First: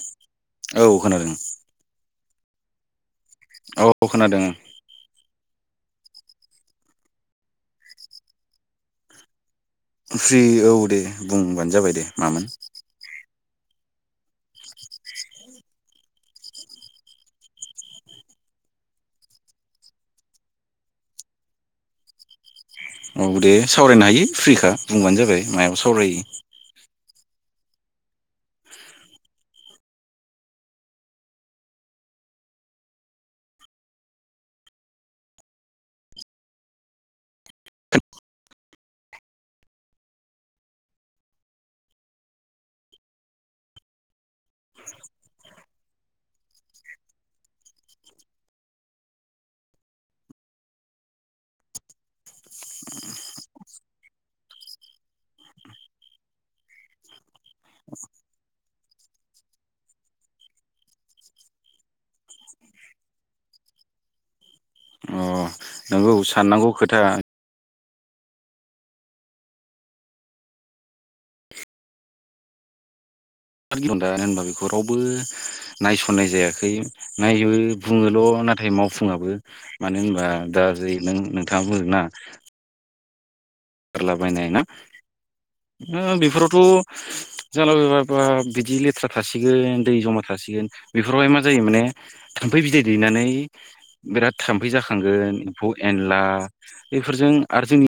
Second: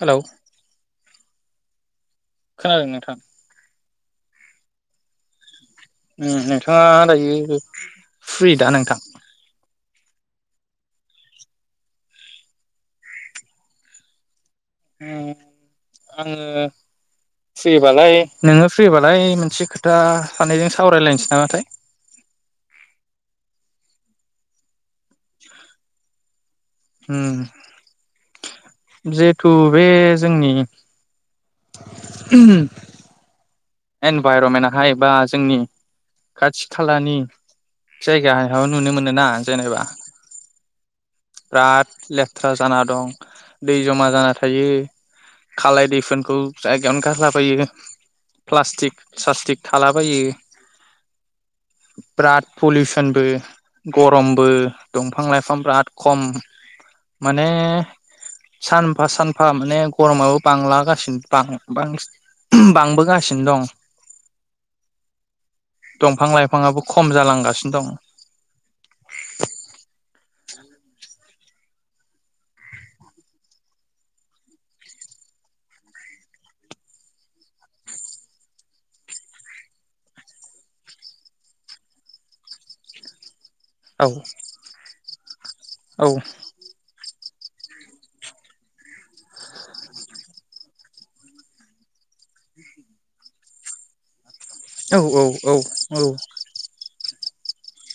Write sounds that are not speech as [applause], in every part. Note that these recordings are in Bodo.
हेलौ औ खोनादों [inaudible] खोनादों नोंथां औ खोनादों ओं ओं नोंथांङा दायो फ्रि दा नोंथां फ्रि औ दे बुंबानो जाबाय दे मामोन ओं आंङो फ्रिबालाय नोंङो फ्रिबालाय मोनसे खोथा सानैजों सावरायलायनोसै नामाथाय औ दे सावरायनो हायो फ्रिखा बुंबानो जाबाय मायाव सावरायो [inaudible] होम जिहेथु बे जोंनि ओम इनभाइरमेन्टाहाय बा जोंनि खाथि खालानि जायगायाव नुनो मोनोना जेनेबा बिराद लेथ्रा जाना दं दै जमा जाना थायो खालाय दैखौनखौ जायगायावनो गारलाबायो प्लास्टिक सासस्टिक थालाबायो बिराद पलिउसनबो गरमबो दंफां लाइफां बिराद खम माने सानफा सानफा माने गरमाबो बांलागासिनो बां बां बांबोगासिनो सिनो दं अ नंगौ दंफां साननांगौ लाइफांङाबो खोथा खम जालांगासिनो दं दानो होनबा बेखौ रावबो नायसननाय जायाखै नायो बुंङोल नाथाय मावफुंङाबो मानो होनबा दा जै नों नोंथांङा बुंङोना औ गारलाबायनाय ना औ ओ बेफोरावथ जालाबायबा बिदि लेथ्रा थासिगोन दै जमा थासिगोन बेफोरावहाय मा जायो माने थाम्फै बिदै दैनानै बिराद थाम्फै औ औ जाखांगोन औ एम्फौ औ एनला बेफोरजों आरो जोंनि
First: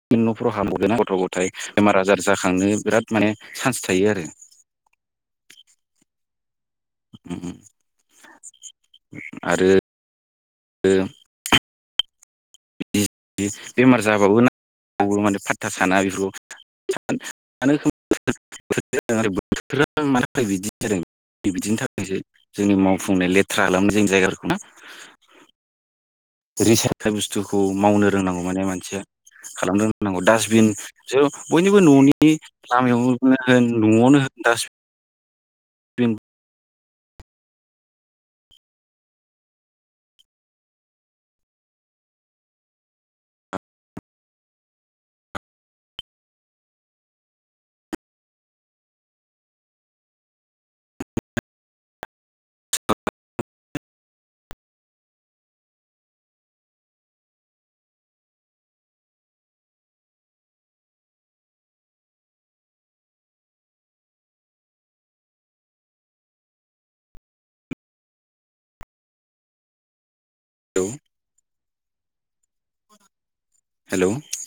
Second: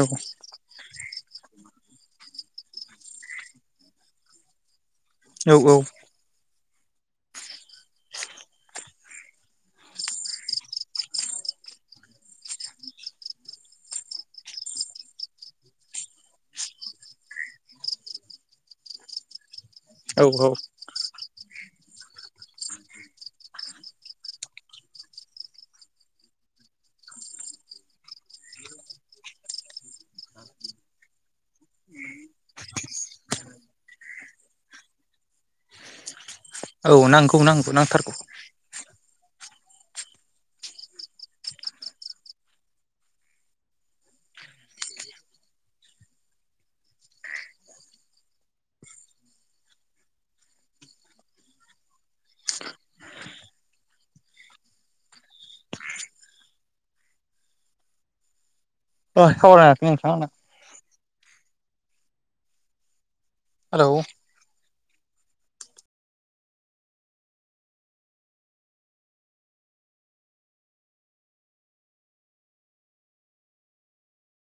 औ [unintelligible] नाथाय बेमार आजार जाखांनो बिराद माने सान्स थायो आरो। औ औ। उम उम आरो बिदि बेमार जाबाबो माने औ [unintelligible] [unintelligible] बिदिनि थाखायसो जोंनि मावफुंनाय लेथ्रा खालामो जोंनि जायगाफोरखौ ना? [unintelligible] बुस्थुखौ मावनो रोंनांगौ माने मानसिया खालामनो रोंनांगौ डासबिन जो बयनिबो न'नि लामायाव नो होन नआवनो होन डासबिन औ नांगौ नांगौ नांथारगौ। औ सावरायनो हासिगोन नोंथांङा आंजों। हेलौ। औ। हेलौ।